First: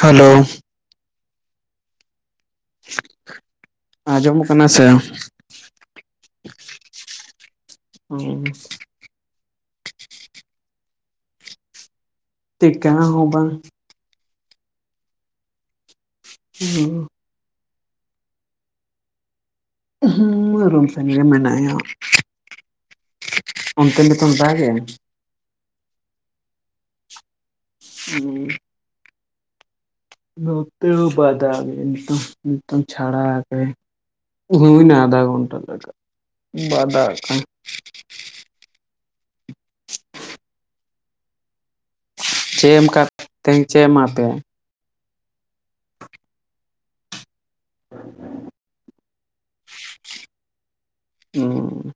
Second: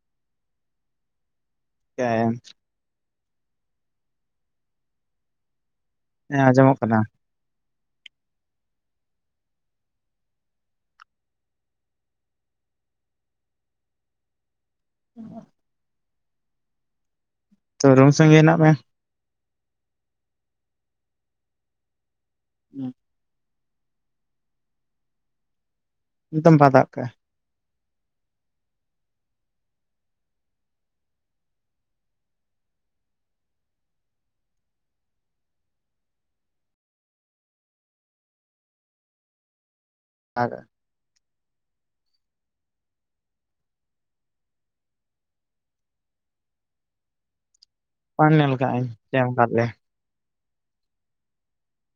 hello ᱦ ᱟᱸᱡᱚᱢᱚᱜ ᱠᱟᱱᱟ ᱥᱮ ᱟᱸᱡᱚᱢᱚᱜ ᱠᱟᱱᱟ ᱦᱩᱸ ᱪᱮᱫ ᱠᱟᱱᱟ ᱦᱚᱸ ᱵᱟᱝ ᱦ ᱦᱩ ᱛᱚ ᱨᱚᱝ ᱥᱟᱚᱝᱜᱮ ᱦᱮᱱᱟᱜ ᱢᱮ ᱦ ᱨᱢ ᱥᱮ ᱜᱮ ᱢᱮᱱᱟᱭᱟ ᱦᱮᱸ ᱚᱱᱛᱮ ᱱᱤᱛᱚᱜ ᱫᱟᱜ ᱮᱟᱭ ᱮᱫᱚᱢ ᱵᱟᱫᱟᱜ ᱠᱟᱜ ᱟᱭ ᱦᱮᱸ ᱱᱚᱛ ᱵᱟᱫᱷᱟᱜ ᱱᱤᱛ ᱱᱤᱛ ᱪᱷᱟᱲᱟᱠ ᱦᱤᱱ ᱟᱫᱷᱟ ᱜᱷᱚᱱᱴᱟ ᱞᱟᱜᱟᱜ ᱵᱟᱫᱜ ᱟᱜᱠᱟ ᱟ ᱪᱮᱫ ᱮᱢ ᱠᱟᱜ ᱛᱮᱦᱧ ᱪᱮᱫ ᱮᱢᱟ ᱯᱮᱭᱟ ᱵᱟ ᱧᱮᱞᱠᱟᱟᱹᱧ ᱪᱮᱫ ᱮᱢᱠᱟ ᱞᱮ ᱚ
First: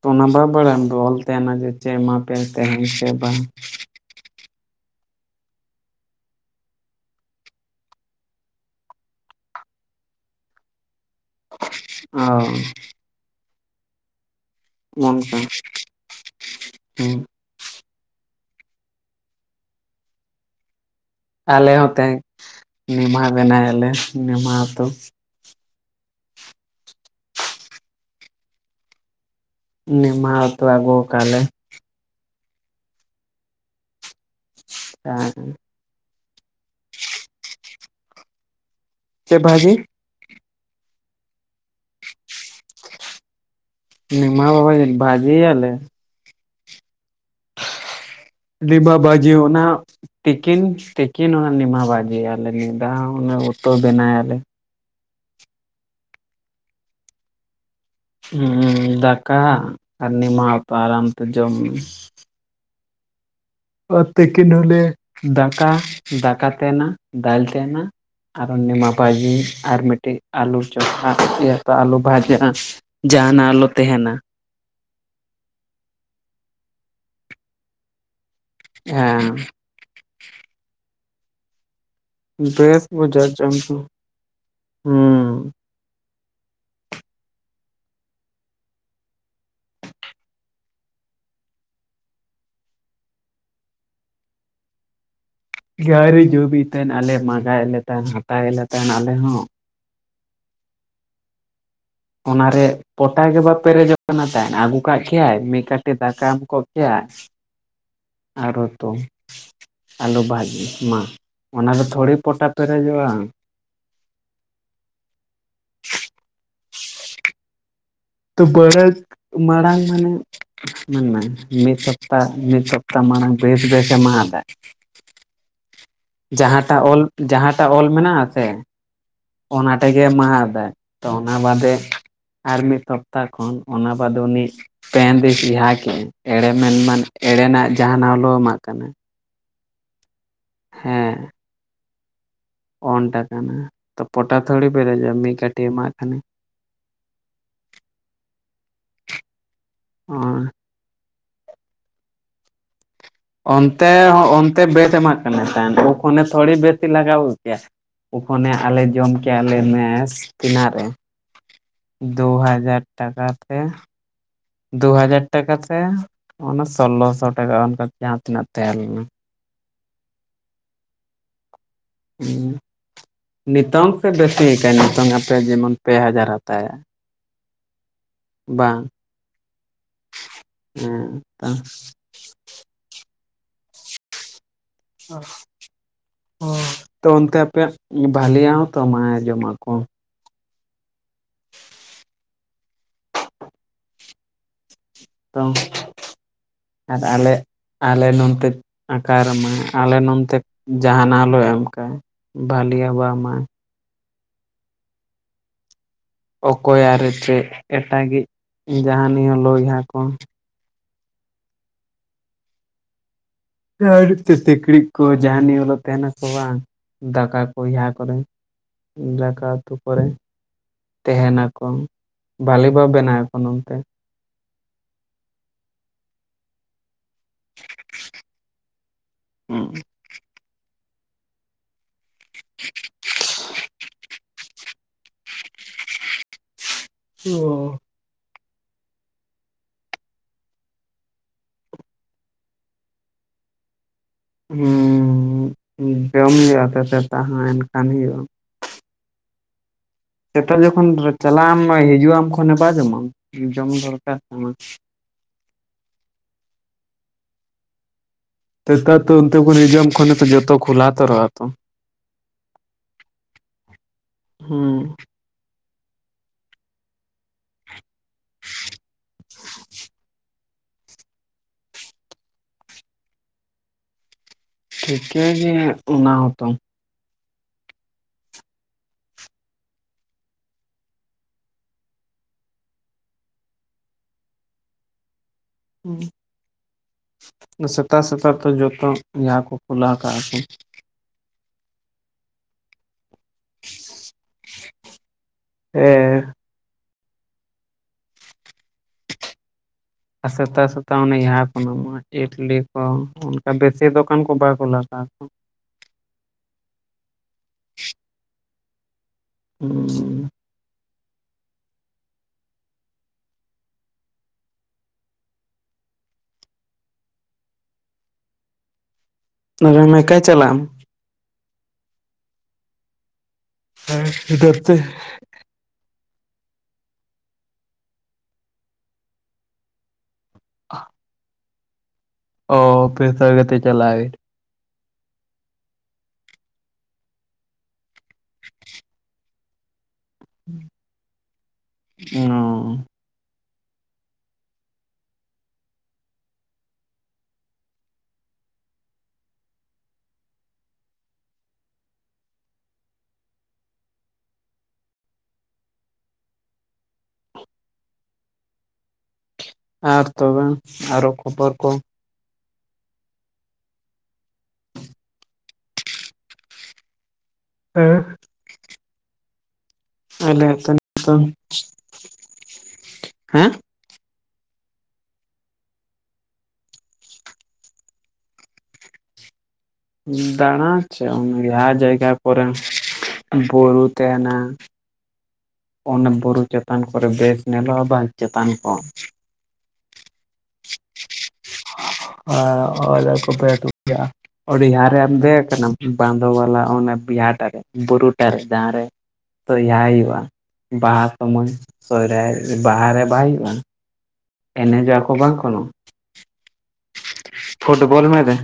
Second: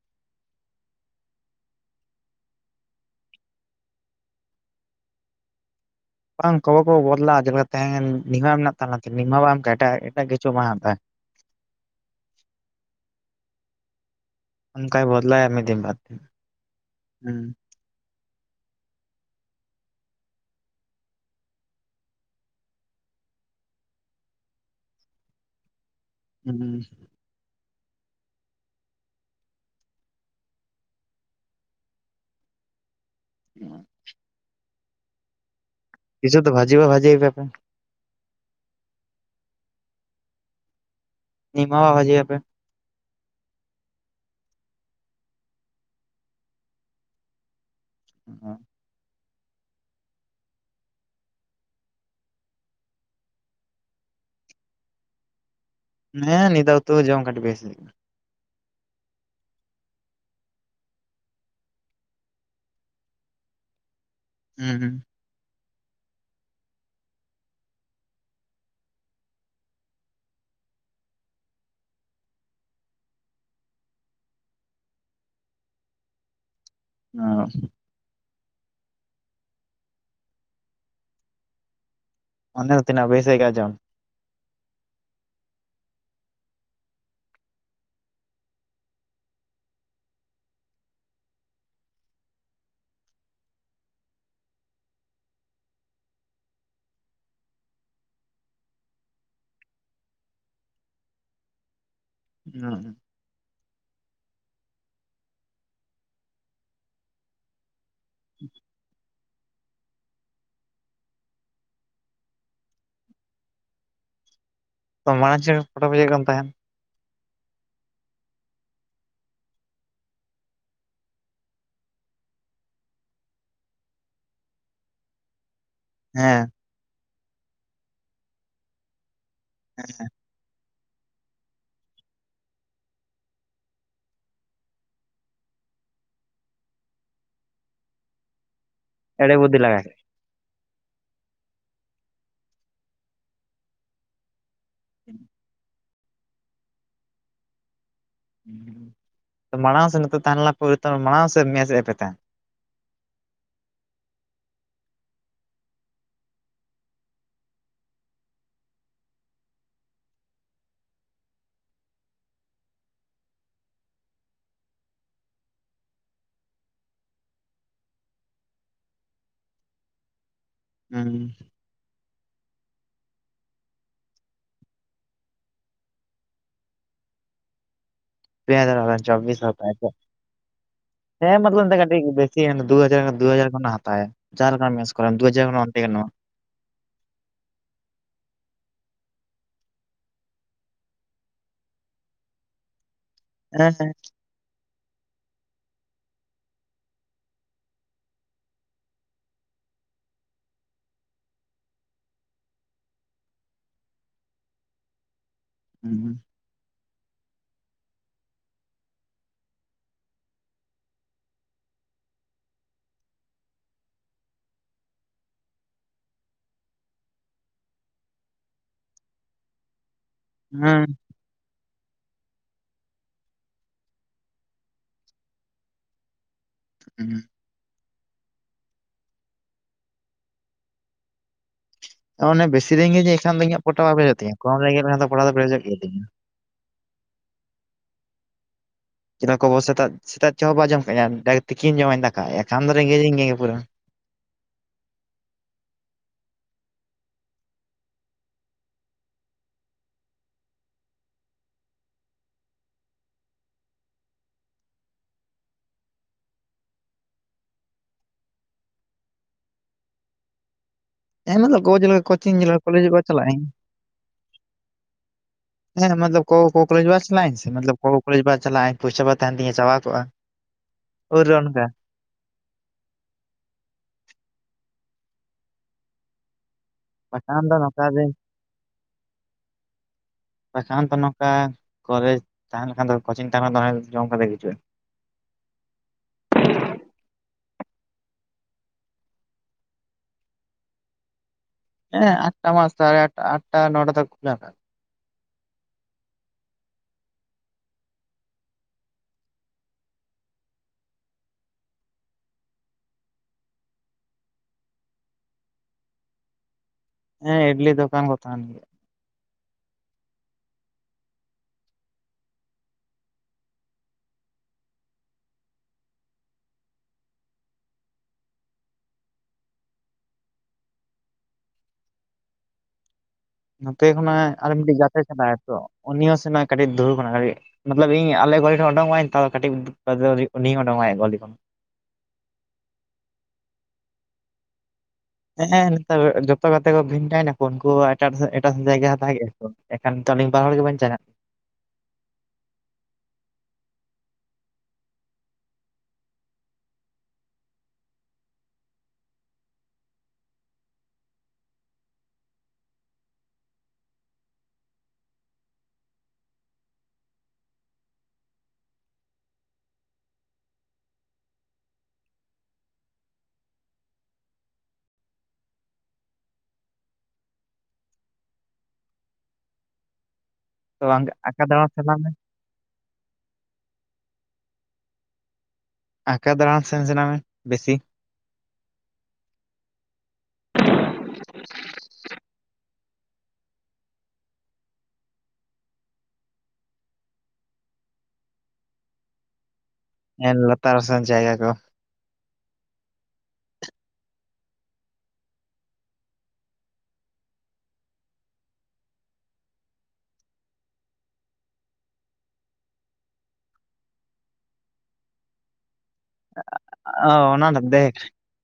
ᱛᱚ ᱚᱱᱟ ᱵᱟᱟᱭ ᱵᱟᱲᱟᱭᱟᱢ ᱫᱚ ᱚᱞ ᱛᱟᱦᱮᱱᱟ ᱡᱮ ᱪᱮᱫ ᱮᱢᱟ ᱯᱮ ᱛᱟᱦᱮᱦᱧ ᱥᱮ ᱵᱟᱝ ᱵᱟᱝ ᱠᱚᱚᱵᱚ ᱠᱚ ᱵᱚᱫᱞᱟᱼᱟ ᱡᱮᱫᱠᱟ ᱛᱟᱦᱮᱸ ᱱᱤᱢᱟ ᱢᱮᱱᱟᱜ ᱛᱟᱞᱟ ᱱᱤᱢᱟ ᱵᱟᱝ ᱮ ᱮᱴᱟᱜ ᱠᱤᱪᱷᱩ ᱵᱟᱝ ᱦᱟᱛᱟ ᱚ ᱚᱸᱠᱟᱭ ᱚᱱᱠᱟ ᱵᱚᱫᱽᱞᱟᱭᱟ ᱢᱤᱫ ᱫᱤᱫ ᱵᱟᱫᱽ ᱦᱩᱸ ᱟᱞᱮ ᱦᱚᱸ ᱛᱟᱦᱮᱸ ᱱᱮᱦᱟᱦᱟ ᱵᱮᱱᱟᱣᱞᱮ ᱱᱮᱦᱟᱛ ᱦᱮᱸ ᱮ ᱢᱟᱛᱚ ᱟᱜᱩ ᱠᱟᱞᱮ ᱚ ᱦᱮ ᱠᱪᱷ ᱛᱚ ᱵᱷᱡ ᱵᱟ ᱵᱷᱡᱤ ᱵᱮᱯᱮ ᱪᱮᱫ ᱵᱷᱟᱹᱡᱤ ᱱᱢᱟ ᱟᱡᱟᱭ ᱟᱯᱮ ᱢᱟ ᱵᱟᱵᱟ ᱵᱷᱡᱤ ᱟᱞ ᱟᱹᱰᱤ ᱵᱟᱵᱟᱡ ᱡᱮ ᱚᱱᱟ ᱛᱤᱠᱤᱱ ᱛᱤᱠᱤᱱ ᱚᱱᱟ ᱱᱤᱢᱟ ᱵᱟᱡᱮᱭᱟᱞᱮ ᱱ ᱫᱟᱜ ᱚᱱᱟ ᱩᱛᱩᱟᱹ ᱵᱮᱱᱟᱞᱮ ᱦᱮᱸ ᱱᱤᱫ ᱛᱚ ᱡᱚᱢ ᱠᱟᱴᱴᱤ ᱯ ᱦ ᱫᱟᱠᱟ ᱟᱨ ᱱᱤ ᱢᱛᱟᱨᱛᱮ ᱡᱚᱢ ᱛᱮᱠᱤᱱᱦᱮ ᱦᱩᱸ ᱫ ᱠᱟ ᱫᱟᱠᱟ ᱛᱟᱦᱮᱱᱟ ᱫᱟᱭ ᱛᱟᱦᱮᱱᱟ ᱟᱨᱚ ᱱᱤᱢᱟ ᱵᱷᱷᱟᱡᱤ ᱟᱨ ᱢᱤᱫᱴᱤᱡ ᱟᱞᱩ ᱪᱯᱷᱟ ᱞᱩ ᱵᱷᱟᱡᱟ ᱡᱟᱦᱟᱱᱟᱜ ᱟᱞᱚ ᱛᱟᱦᱮᱱᱟ ᱦ ᱦᱮᱸ ᱚᱱᱮ ᱰᱨᱮᱥ ᱫᱚ ᱵ ᱛᱤᱱᱟᱹᱜ ᱵᱮᱥ ᱡᱟᱨ ᱟᱹᱭᱠᱟᱹᱜᱼᱟ ᱡᱚᱢ ᱡᱚᱝᱥᱩ ᱦᱩᱸ ᱜᱣᱨᱤ ᱡᱵᱤᱭ ᱛᱟᱦᱮᱸᱱ ᱟᱞᱮ ᱢᱟᱸᱜᱟᱭᱮᱫ ᱞᱮ ᱛᱟᱦᱮᱸᱱ ᱦᱟᱛᱟᱣᱮᱫ ᱞᱮᱮ ᱛᱟᱦᱮᱸᱱ ᱟᱞᱮ ᱦᱚᱸ ᱚᱱᱟᱨᱮ ᱯᱚᱴᱟ ᱜᱮᱮ ᱵᱟᱫ ᱯᱮᱨᱮᱡᱚᱜ ᱛᱟᱭᱫ ᱟᱹᱜᱩ ᱠᱟᱜ ᱠᱮᱭᱟᱭ ᱢᱤᱫ ᱠᱟᱴᱤᱡ ᱫᱟᱠᱟ ᱮᱢ ᱠᱚᱜ ᱠᱮᱼᱟᱭ ᱟᱨᱦᱚ ᱛᱚ ᱟᱹᱞᱩ ᱵᱷᱟᱡᱤ ᱢᱟ ᱚᱱᱟ ᱫᱚ ᱛᱷᱚᱲᱤ ᱯᱚᱴᱟ ᱯᱮᱨᱮᱡᱚᱜᱼᱟ ᱛᱚ ᱢᱟᱲᱟᱝ ᱪᱮᱫ ᱯᱷᱳᱴᱳ ᱵᱩᱡᱷᱟᱹ ᱠᱟᱱ ᱛᱟᱦᱮᱱ ᱛᱚ ᱵᱟᱹᱲ ᱢᱟᱲᱟᱝ ᱢᱟᱱᱮ ᱢᱤᱫ ᱥᱚᱯᱛᱟ ᱢᱤᱫ ᱥᱚᱯᱛᱟ ᱢᱟᱲᱟᱝ ᱵᱮᱥ ᱵᱮᱥ ᱮᱢᱟᱫᱟ ᱦᱮᱸ ᱡᱟᱦᱟᱸᱴᱟᱜ ᱚᱞ ᱡᱟᱦᱟᱸᱴᱟᱜ ᱚᱞ ᱢᱮᱱᱟᱜ ᱟ ᱥᱮ ᱚᱱᱟ ᱴᱟᱜ ᱜᱮ ᱢᱟᱫ ᱛᱚ ᱚᱱᱟ ᱵᱟᱫᱮ ᱟᱨ ᱢᱤᱫ ᱥᱚᱯᱛᱟ ᱠᱷᱚᱱ ᱚᱱᱟ ᱵᱟᱫᱮ ᱩᱱᱤ ᱯᱮ ᱫᱤᱥᱤᱥ ᱡᱟᱦᱟᱸᱦᱟ ᱠᱮᱜᱟᱭ ᱮᱲᱮ ᱢᱮᱱᱢᱟᱱ ᱮᱲᱮᱱᱟᱜ ᱡᱟᱦᱟᱸᱱᱟᱜᱞᱚ ᱮᱢᱟᱜ ᱠᱟᱱᱟ ᱵᱚᱫᱫᱤ ᱞᱟᱜᱮ ᱦᱮᱸ ᱚᱱᱴ ᱟᱠᱟᱱᱟ ᱛᱚ ᱯᱚᱴᱟ ᱛᱷᱚᱲᱤ ᱯᱨᱮᱡᱟᱢ ᱢᱤᱫ ᱠᱟᱹᱴᱤ ᱮᱢᱟᱜ ᱦᱟᱱᱮ ᱢᱟᱲᱟᱝ ᱥᱮᱱ ᱛᱟᱦᱮᱱ ᱞᱮᱱᱟ ᱢᱟᱲᱟᱝ ᱢᱮ ᱯᱟᱛᱟ ᱚᱱᱛᱮ ᱦᱚᱸ ᱚᱱᱛᱮ ᱵᱮᱫ ᱮᱢᱟᱜ ᱠᱟᱱᱟ ᱛᱟᱦᱮᱱ ᱩᱱᱠᱷᱚᱱᱮ ᱛᱷᱚᱲᱤ ᱵᱮᱥᱤ ᱞᱟᱜᱟᱣ ᱠᱮᱭᱟ ᱩᱱᱠᱷᱚᱱᱮ ᱟᱞᱮ ᱡᱚᱢ ᱠᱮᱭᱟᱞᱮ ᱱᱮᱥ ᱛᱤᱱᱟᱜ ᱨᱮ ᱫᱩ ᱦᱟᱡᱟᱨ ᱴᱟᱠᱟᱛᱮ ᱫᱩ ᱦᱟᱡᱟᱨ ᱴᱟᱠᱟᱛᱮ ᱚᱱᱟ ᱥᱳᱞᱞᱳ ᱥᱚ ᱴᱟᱠᱟ ᱚᱱᱠᱟ ᱡᱟᱦᱟᱸ ᱛᱤᱱᱟᱹᱜ ᱛᱟᱦᱮᱸ ᱞᱮᱱᱟ ᱦᱮᱸ ᱦᱮᱸ ᱱᱤᱛᱚᱝ ᱥᱮ ᱵᱮᱥᱤᱠᱟᱱᱟ ᱱᱤᱛᱚᱝ ᱟᱯᱮ ᱡᱮᱢᱚᱱ ᱯᱮ ᱦᱟᱡᱟᱨ ᱦᱟᱛᱟᱣ ᱮᱜ-ᱟ ᱯᱮ ᱦᱟᱡᱟᱨ ᱪᱚᱵᱵᱤᱥ ᱢᱞᱴ ᱦᱮᱸ ᱛᱚ ᱵᱮᱥ ᱫᱩ ᱦᱟᱡᱟᱨ ᱫᱩ ᱦᱟᱡᱟᱨ ᱠᱷᱚᱱᱟᱜ ᱦᱟᱛᱟᱣᱟ ᱛᱚ ᱚᱱᱛᱮ ᱟᱯᱮ ᱵᱟᱞᱤᱭᱟ ᱛᱚᱢᱟᱭ ᱡᱚᱢᱟ ᱠᱚ ᱦᱮᱸ ᱦᱮᱸ ᱛᱚ ᱟᱨ ᱟᱞᱮ ᱟᱞᱮ ᱱᱚᱱᱛᱮ ᱟᱠᱟᱨ ᱢᱟ ᱟᱞᱮ ᱱᱚᱱᱛᱮ ᱡᱟᱦᱟᱱᱟᱜ ᱞᱮ ᱮᱢ ᱠᱟᱜ ᱵᱟᱹᱞᱮᱤᱭᱟᱵᱟ ᱢᱟ ᱦᱩᱸ ᱦᱩᱸ ᱚᱠᱚᱭᱟᱜ ᱨᱮ ᱪᱮᱫ ᱮᱴᱟᱜᱮ ᱡᱟᱦᱟᱱᱤᱭᱟᱹ ᱞᱚᱭᱦᱟ ᱠᱚ ᱟᱹᱰᱤ ᱛᱮ ᱴᱠᱲᱤᱡ ᱠᱚ ᱡᱟᱦᱟᱱᱤ ᱚᱞᱚᱜ ᱛᱟᱦᱮᱱᱟᱠᱚ ᱵᱟᱝ ᱫᱟᱠᱟ ᱠᱚ ᱠᱚᱨᱮ ᱫᱟᱠᱟ ᱩᱛᱩ ᱠᱚᱨᱮ ᱛᱮᱦᱮᱱᱟᱠᱚ ᱵᱷᱟᱞᱮ ᱵᱚ ᱵᱮᱱᱟᱣ ᱟᱠᱚ ᱱᱚᱱᱛᱮ ᱦᱮᱸ ᱦᱩᱸ ᱚᱱᱮ ᱵᱮᱥᱤ ᱨᱮᱸᱜᱮᱫᱤᱧ ᱮᱱᱠᱷᱟᱱ ᱫᱚ ᱤᱧᱟᱹᱜ ᱯᱚᱴᱟᱣ ᱵᱟᱝ ᱵᱷᱨᱮᱡᱚᱜ ᱛᱤᱧᱟᱹ ᱠᱚᱢ ᱨᱮᱸᱜᱮᱡᱮᱫ ᱞᱮᱠᱷᱟᱱ ᱫᱚ ᱯᱚᱴᱟᱣ ᱫᱚ ᱯᱨᱮᱡᱚᱜ ᱜᱮ ᱛᱤᱧᱟ ᱚ ᱪᱮᱫ ᱞᱮᱠᱟ ᱠᱷᱵᱚ ᱥᱮᱛᱟᱜ ᱥᱮᱛᱟᱜ ᱪᱦ ᱦᱚᱸ ᱵᱟᱭ ᱡᱚᱢ ᱠᱟᱜᱤᱧ ᱛᱤᱠᱤᱱ ᱡᱚᱢᱟᱧ ᱫᱟᱠᱟ ᱮᱱᱠᱷᱟᱱ ᱫᱚ ᱨᱮᱸᱜᱮᱡᱤᱧ ᱜᱮᱭᱟ ᱯᱩᱨᱟᱹ ᱦᱩᱸ ᱡᱚᱢ ᱦᱩᱭᱩᱜᱼᱟ ᱛᱚ ᱥᱮ ᱛᱚ ᱮᱱᱠᱷᱟᱱ ᱦᱩᱭᱩᱜᱼᱟ ᱥᱮᱛᱟᱜ ᱡᱚᱠᱷᱚᱱ ᱪᱟᱞᱟᱜ ᱟᱢ ᱦᱤᱡᱩᱜ ᱟᱢ ᱠᱷᱚᱱᱮ ᱵᱟ ᱡᱚᱢᱼᱟ ᱡᱚᱢ ᱫᱚᱨᱠᱟᱨ ᱠᱟᱱᱟ ᱛᱮᱥᱮᱛᱟᱨ ᱛᱚ ᱛᱮ ᱱᱤᱭᱩᱡᱤᱭᱟᱢ ᱠᱷᱚᱱᱮᱚ ᱡᱚᱛᱚ ᱠᱷᱚᱞᱟ ᱦᱮᱸᱢᱟ ᱫᱚᱮᱞ ᱞᱮᱠᱟ ᱠᱳᱪᱤᱝ ᱡᱮᱞᱮᱠᱟ ᱠᱚᱞᱮᱡᱚᱜ ᱪᱟᱞᱟᱜ ᱟᱹᱧ ᱦᱩᱸ ᱦᱮᱸ ᱢᱚᱛᱞᱚᱵ ᱠᱚᱼ ᱠᱚᱞᱮᱡ ᱵᱟ ᱪᱟᱞᱟᱜ ᱟᱹᱧ ᱥᱮ ᱢᱚᱛᱞᱚᱵ ᱠᱚ ᱠᱚᱞᱮᱮᱡ ᱵᱟ ᱪᱟᱞᱟᱜ ᱯᱚᱭᱥᱟ ᱵᱟᱝ ᱛᱟᱦᱮᱱ ᱛᱤᱧᱟᱹ ᱪᱟᱵᱟ ᱠᱚᱜᱼᱟ ᱩᱨ ᱨᱮ ᱚᱱᱠᱟ ᱴᱷᱤᱠ ᱜᱮ ᱚᱱᱟ ᱦᱚᱸᱛᱚ ᱵᱟᱠᱷᱟᱱ ᱫᱚ ᱱᱚᱝᱠᱟ ᱜᱮ ᱵᱟᱠᱷᱟᱱ ᱫᱚ ᱱᱚᱝᱠᱟ ᱠᱚᱞᱮᱡᱽ ᱛᱟᱸᱦᱮ ᱞᱮᱠᱷᱟᱱ ᱫᱚ ᱠᱳᱪᱤᱝ ᱛᱟᱦᱮᱱᱟᱱ ᱫᱚ ᱡᱚᱢ ᱠᱟᱛᱮ ᱦᱤᱡᱩᱜᱼᱟ ᱥᱮᱛᱟ ᱥᱮᱛᱟ ᱛᱚ ᱡᱚᱛᱚ ᱡᱟᱦᱟᱸ ᱠᱚ ᱠᱩᱞᱟᱹ ᱠᱟᱜᱼᱟ ᱠᱚ ᱦᱮᱸ ᱟᱴᱴᱟ ᱢᱟᱥ ᱥᱟᱲᱮ ᱟ ᱟᱴᱴᱟ ᱱᱚᱴᱟ ᱛᱚ ᱠᱷᱩᱞᱟ ᱦᱮᱸ ᱟᱨ ᱥᱮᱛᱟ ᱥᱮᱛᱟ ᱚᱱᱮ ᱡᱟᱦᱟᱸ ᱠᱚ ᱧᱟᱢᱚᱜᱼᱟ ᱤᱰᱞᱤ ᱠᱚ ᱚᱱᱠᱟ ᱵᱮᱥᱤ ᱫᱚᱠᱟᱱ ᱠᱚ ᱵᱟᱭ ᱠᱩᱞᱟᱹᱣ ᱠᱟᱜᱼᱟ ᱠᱚ ᱦᱮᱸ ᱤᱰᱞᱤ ᱫᱳᱠᱟᱱ ᱠᱚ ᱛᱟᱦᱮᱱ ᱜᱮᱭᱟ ᱦᱮᱸ ᱚᱱᱟ ᱢᱮᱠᱟᱭ ᱪᱟᱞᱟᱜ ᱟᱢ ᱱᱚᱛᱮ ᱦᱮᱸ ᱠᱷᱚᱱᱟᱜ ᱟᱨ ᱤᱫᱷᱟᱨ ᱛᱮ ᱢᱤᱫᱴᱤᱡ ᱜᱟᱛᱮ ᱪᱟᱞᱟᱜᱟᱭ ᱟ ᱛᱚ ᱩᱱᱤ ᱦᱚᱸ ᱥᱮᱱᱟᱜ ᱠᱟᱹᱴᱤᱡ ᱫᱩᱲ ᱠᱟᱱᱟ ᱠᱟᱹᱴᱤᱡ ᱢᱚᱛᱞᱚᱵ ᱤᱧ ᱟᱞᱮ ᱜᱚᱲᱤ ᱴᱷᱮᱱ ᱚᱰᱠᱚᱜ ᱟᱹᱧ ᱛ ᱠᱟᱹᱴᱤᱡ ᱩᱱᱤ ᱚᱸᱰᱚᱝᱟᱭ ᱜᱩᱰᱤ ᱠᱷᱚᱱ ᱚ ᱯᱚᱛ ᱛᱮ ᱪᱟᱞᱟᱣ ᱤᱧ ᱦᱮᱸ ᱱᱮᱛᱟᱨ ᱡᱚᱛᱚ ᱠᱟᱛᱮ ᱠᱚ ᱵᱷᱮᱱᱴᱟᱭ ᱱᱟᱠᱚ ᱩᱱᱠᱩ ᱮᱴᱟᱜ ᱮᱴᱟᱜ ᱡᱟᱭᱜᱟ ᱦᱟᱛᱟᱣ ᱠᱮᱜᱼᱟ ᱠᱚ ᱮᱱᱠᱷᱟᱱ ᱟᱹᱵᱤᱱ ᱵᱟᱨ ᱦᱚᱲ ᱜᱮᱵᱮᱱ ᱪᱟᱞᱟᱜ ᱚ ᱟᱨ ᱛᱚᱵᱮ ᱟᱨᱦᱚ ᱠᱷᱚᱵᱚᱨ ᱠᱚ ᱦᱮᱸ ᱟᱞᱮ ᱛᱚ ᱟᱠᱟ ᱫᱟᱬᱟᱱ ᱥᱟᱱᱟ ᱢᱮ ᱦᱮᱸ ᱟᱸᱠᱟ ᱫᱟᱬᱟᱱ ᱥᱮᱱ ᱥᱟᱱᱟ ᱢᱮ ᱵᱮᱥᱤ [inaudible] ᱡᱟᱭᱜᱟ ᱠᱚᱨᱮ ᱵᱩᱨᱩ ᱛᱟᱦᱮᱱᱟ ᱚᱱᱟ ᱵᱩᱨᱩ ᱪᱮᱛᱟᱱ ᱠᱚᱨᱮ ᱵᱮᱥ ᱧᱮᱞᱚᱜᱼᱟ ᱵᱟ ᱪᱮᱛᱟᱱ ᱠᱚ ᱞᱟᱛᱟᱨ ᱥᱮᱱ ᱡᱟᱭᱜᱟ ᱠᱚ ᱦᱚ ᱠᱚᱯᱮ ᱰᱦᱟᱨ ᱨᱮᱢ ᱫᱮᱡ ᱠᱟᱱᱟᱢ ᱵᱟᱸᱫᱳ ᱵᱟᱞᱟ ᱚᱱᱟᱚᱱ ᱵᱤᱦᱟᱴᱟᱨᱮ ᱵᱩᱨᱩ ᱴᱟᱨᱮ ᱡᱟᱦᱟᱸ ᱨᱮ ᱥᱚᱨᱦᱟᱭ ᱦᱩᱭᱩᱜᱼᱟ ᱵᱟᱦᱟ ᱥᱚᱢᱚᱭ ᱥᱚᱨᱦᱟᱭ ᱵᱟᱦᱟᱨᱮ ᱵᱟᱭ ᱦᱩᱭᱩᱜᱼᱟ ᱮᱱᱮᱡᱚᱜᱼᱟ ᱠᱚ ᱵᱟᱝᱠᱷᱚᱱᱳ ᱯᱷᱩᱴᱵᱚᱞ ᱢᱮ ᱨᱮ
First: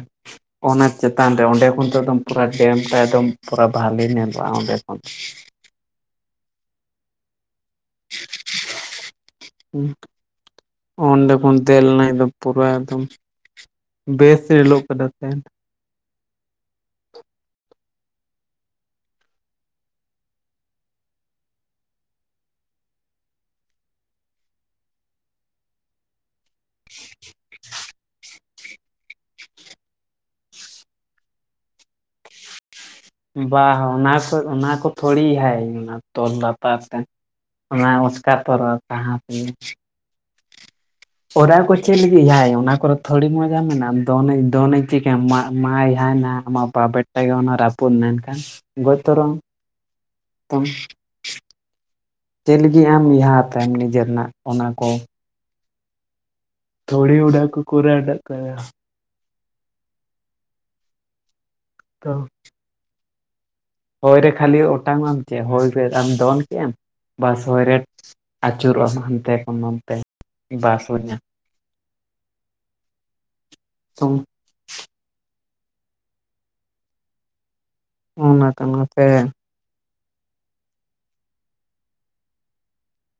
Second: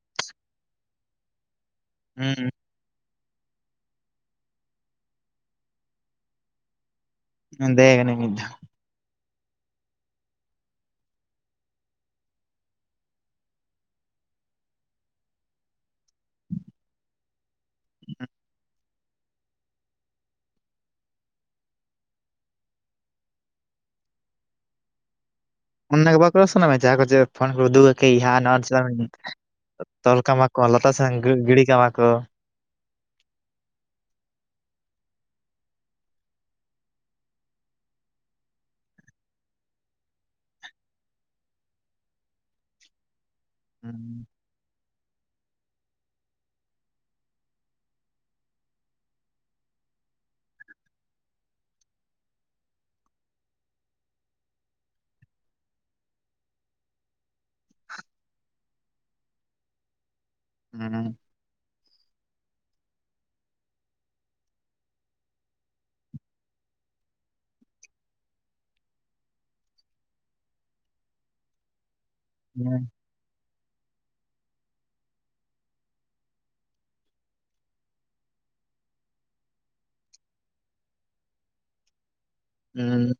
ᱚᱱᱟ ᱪᱮᱛᱟᱱ ᱨᱮ ᱚᱸᱰᱮ ᱯᱚᱱᱛᱫᱚᱢ ᱯᱩᱨᱟᱹ ᱰᱮᱢ ᱨᱮᱫᱚᱢ ᱯᱩᱨᱟ ᱵᱷᱟᱞᱮ ᱧᱮᱞᱚᱜ ᱟ ᱚᱸᱵᱮ ᱠᱷᱚᱱ ᱢᱮᱱᱫᱚᱜᱟ ᱱᱧᱤᱫ ᱦᱮᱸ ᱚᱸᱰᱮ ᱠᱷᱚᱱ ᱫᱮᱡᱱᱟ ᱯᱩᱨᱟᱹ ᱮᱠᱫᱚᱢ ᱵᱮᱥ ᱧᱤᱞᱚᱜ ᱠᱟ ᱛᱮ ᱦ ᱚᱱ ᱜᱮ ᱵᱟᱠᱚᱥ ᱥᱟᱱᱟᱚᱜ ᱢᱮ ᱡᱟᱦᱟᱸ ᱠᱚ ᱪᱮᱫ ᱯᱷᱳ ᱠᱚᱨᱮ ᱩᱫᱩᱠᱭᱟ ᱦ [inaudible] ᱛᱚᱞ ᱠᱟᱢᱟ ᱠᱚ ᱞᱛᱟ ᱥᱮᱱ ᱜᱤᱰᱤ ᱠᱟᱢᱟ ᱠᱚ ᱵᱟ ᱚᱱᱟ ᱠᱚ ᱚᱱᱟ ᱠᱚ ᱛᱷᱚᱲᱤ ᱦᱟᱭ ᱚᱱᱟ ᱛᱚᱞ ᱞᱟᱛᱟᱨ ᱛᱮ ᱚᱱᱟ ᱚᱥᱠᱟ ᱯᱚᱨᱚᱵ ᱛᱟᱦᱮᱸ ᱛᱟᱹ ᱚᱨᱟ ᱠᱚ ᱪᱮᱫ ᱞᱟᱹᱜᱤᱫ ᱦᱟᱭ ᱚᱱᱟ ᱠᱚᱨᱮ ᱛᱷᱚᱲᱤ ᱢᱚᱸᱡᱽ ᱡᱟ ᱢᱮᱱᱟᱜ-ᱟ ᱫᱚᱱᱟᱧ ᱫᱚᱱᱟᱧ ᱪᱤᱠᱟᱹᱭᱟᱢ ᱢᱟ ᱦᱟᱭᱱᱟ ᱟᱢᱟᱜ ᱵᱟ ᱵᱮᱴᱟ ᱜᱮ ᱚᱱᱟ ᱨᱟᱹᱯᱩᱫ ᱮᱱᱟ ᱮᱱᱠᱷᱟᱱ ᱜᱚᱡ ᱩᱛᱚᱨᱚᱜ-ᱟᱢ ᱛᱚ ᱪᱮᱫ ᱞᱟᱹᱜᱤᱫ ᱟᱢ ᱦᱟ ᱦᱟᱛᱢ ᱱᱤᱡᱮᱨ ᱨᱮᱱᱟᱜ ᱚᱱᱟ ᱠᱚ ᱛᱲ ᱩᱰᱠ ᱠᱚᱩᱨ ᱰᱠ ᱦᱮᱸ ᱛᱚ ᱦᱚᱭ ᱨᱮ ᱠᱷᱟᱹᱞᱤ ᱚᱴᱟᱝ ᱟᱢ ᱪᱮᱫ ᱦᱚᱭ ᱨᱮ ᱟᱢ ᱫᱚᱱ ᱠᱮᱫᱮᱜᱢ ᱵᱟᱥ ᱦᱚᱭ ᱨᱮ ᱟᱹᱪᱩᱨᱚᱜᱼᱟᱢ ᱦᱟᱱᱛᱮ ᱠᱷᱚᱱ ᱱᱛᱮ ᱵᱟᱥ ᱦᱩᱭᱧᱟ ᱦᱮᱸ ᱛᱚᱝ ᱚᱱᱟ ᱠᱟᱱᱟᱛᱮ ᱦᱮᱸ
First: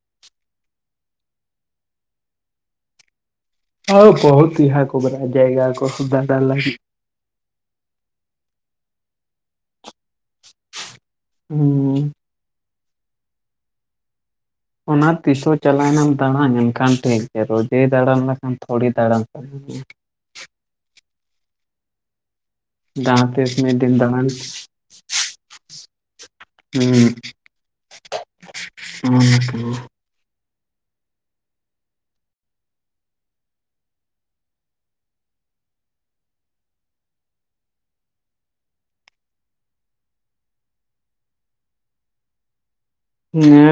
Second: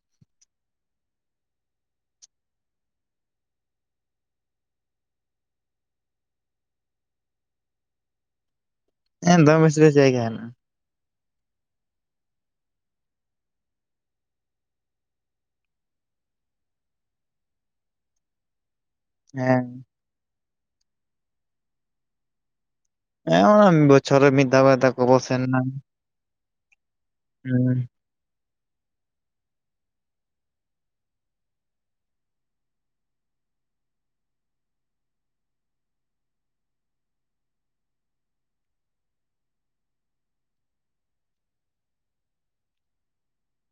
ᱦᱳᱭ ᱵᱚᱦᱩᱛ ᱤᱭᱟᱹ ᱠᱚ ᱢᱮᱱᱟᱜ -ᱟ ᱡᱟᱭᱜᱟ ᱠᱚ ᱫᱟᱰᱟᱱ ᱞᱟᱹᱜᱤᱫ ᱦᱮᱸ ᱫᱚᱢ ᱵᱮᱥ ᱵᱮᱥ ᱡᱟᱭᱜᱟ ᱦᱮᱱᱟᱜᱼᱟ ᱦᱩᱸ ᱚᱱᱟ ᱛᱤᱥᱦ ᱪᱟᱞᱟᱣᱮᱱᱟᱢ ᱫᱟᱬᱟᱱ ᱮᱱᱠᱷᱟᱱ ᱴᱷᱤᱠ ᱜᱮᱭᱟ ᱨᱳᱚᱡᱟᱹᱭ ᱫᱟᱬᱟᱱ ᱞᱮᱠᱷᱟᱱ ᱛᱲᱤ ᱫᱟᱨᱟᱢ ᱡᱟᱦᱟᱸ ᱦᱮᱸ ᱛᱤᱥ ᱚᱱᱟ ᱢᱤᱫ ᱫᱤᱱ ᱵᱚᱪᱚᱨᱮ ᱫᱟᱬᱟᱱ ᱢᱤᱫᱫᱷᱟ ᱵᱟᱨᱫᱟ ᱠᱚ ᱵᱚᱥ ᱱᱟ ᱦᱮᱸ ᱦ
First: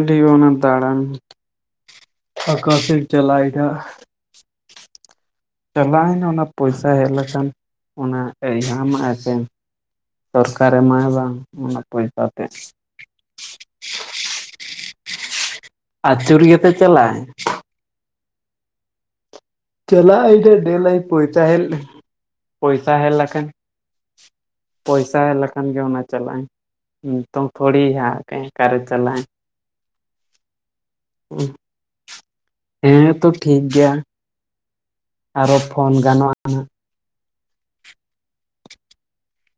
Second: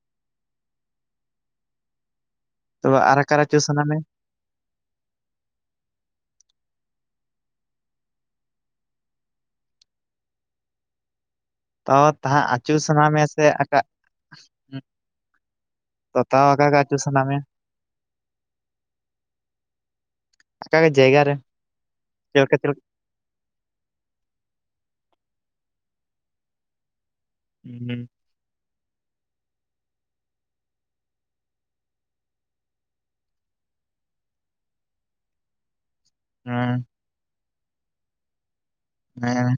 ᱱᱮ ᱚᱱᱟ ᱫᱟᱬᱟᱱ ᱛᱚᱵᱮ ᱟᱠᱟᱥᱮᱫ ᱟᱨ ᱟᱠᱟᱨ ᱟᱹᱪᱩᱨ ᱪᱟᱞᱟᱭᱼᱟ ᱥᱟᱱᱟ ᱢᱮ ᱪᱟᱞᱟᱣᱱᱟ ᱚᱱᱟ ᱯᱚᱭᱥᱟ ᱦᱮᱡ ᱞᱮᱠᱷᱟᱱ ᱚᱱᱟ ᱮᱟᱢ ᱮ ᱥᱮ ᱥᱚᱨᱠᱟᱨ ᱮᱢᱟᱭ ᱵᱟᱝ ᱚᱱᱟ ᱛᱚ ᱯᱚᱭᱥᱟ ᱛᱟᱦ ᱛᱮ ᱟᱹᱪᱩ ᱥᱟᱱᱟ ᱢᱮ ᱥᱮ ᱟᱠᱟ ᱟᱹᱪᱩᱨ ᱛᱚᱛᱟᱣ ᱜᱮᱛᱚ ᱟᱠᱟᱸᱠᱟ ᱟᱹᱪᱩ ᱪᱟᱞᱟᱜ ᱥᱟᱱᱟ ᱟᱭ ᱢᱮᱭᱟ ᱪᱟᱞᱟᱜ ᱟᱭ ᱰ ᱟᱠᱟᱜᱮ ᱰᱮᱞᱟᱭ ᱡᱟᱭᱜᱟ ᱨᱮ ᱯᱚᱭᱥᱟ ᱦᱮᱡ ᱪᱮᱫ ᱞᱮᱠᱟ ᱪᱮᱫ ᱞᱮᱠᱟ ᱯᱚᱭᱥᱟ ᱦᱮᱡ ᱞᱮᱠᱷᱟᱱ ᱯᱚᱭᱥᱟ ᱦᱮᱡ ᱞᱮᱠᱷᱟᱱ ᱜᱮ ᱚᱱᱟ ᱪᱟᱞᱟᱜ ᱟᱭ ᱱᱤᱛᱚᱝ ᱛᱷᱚᱲᱤ ᱦᱟᱜ ᱚᱠᱟᱨᱮ ᱪᱟᱞᱟᱜᱟᱭ ᱦᱮᱸᱛᱚ ᱴᱷᱤᱠ ᱜᱮᱭᱟ ᱟᱨᱚ ᱯᱷᱳᱱ ᱜᱟᱱᱚᱜᱼᱟ ᱦᱮᱸ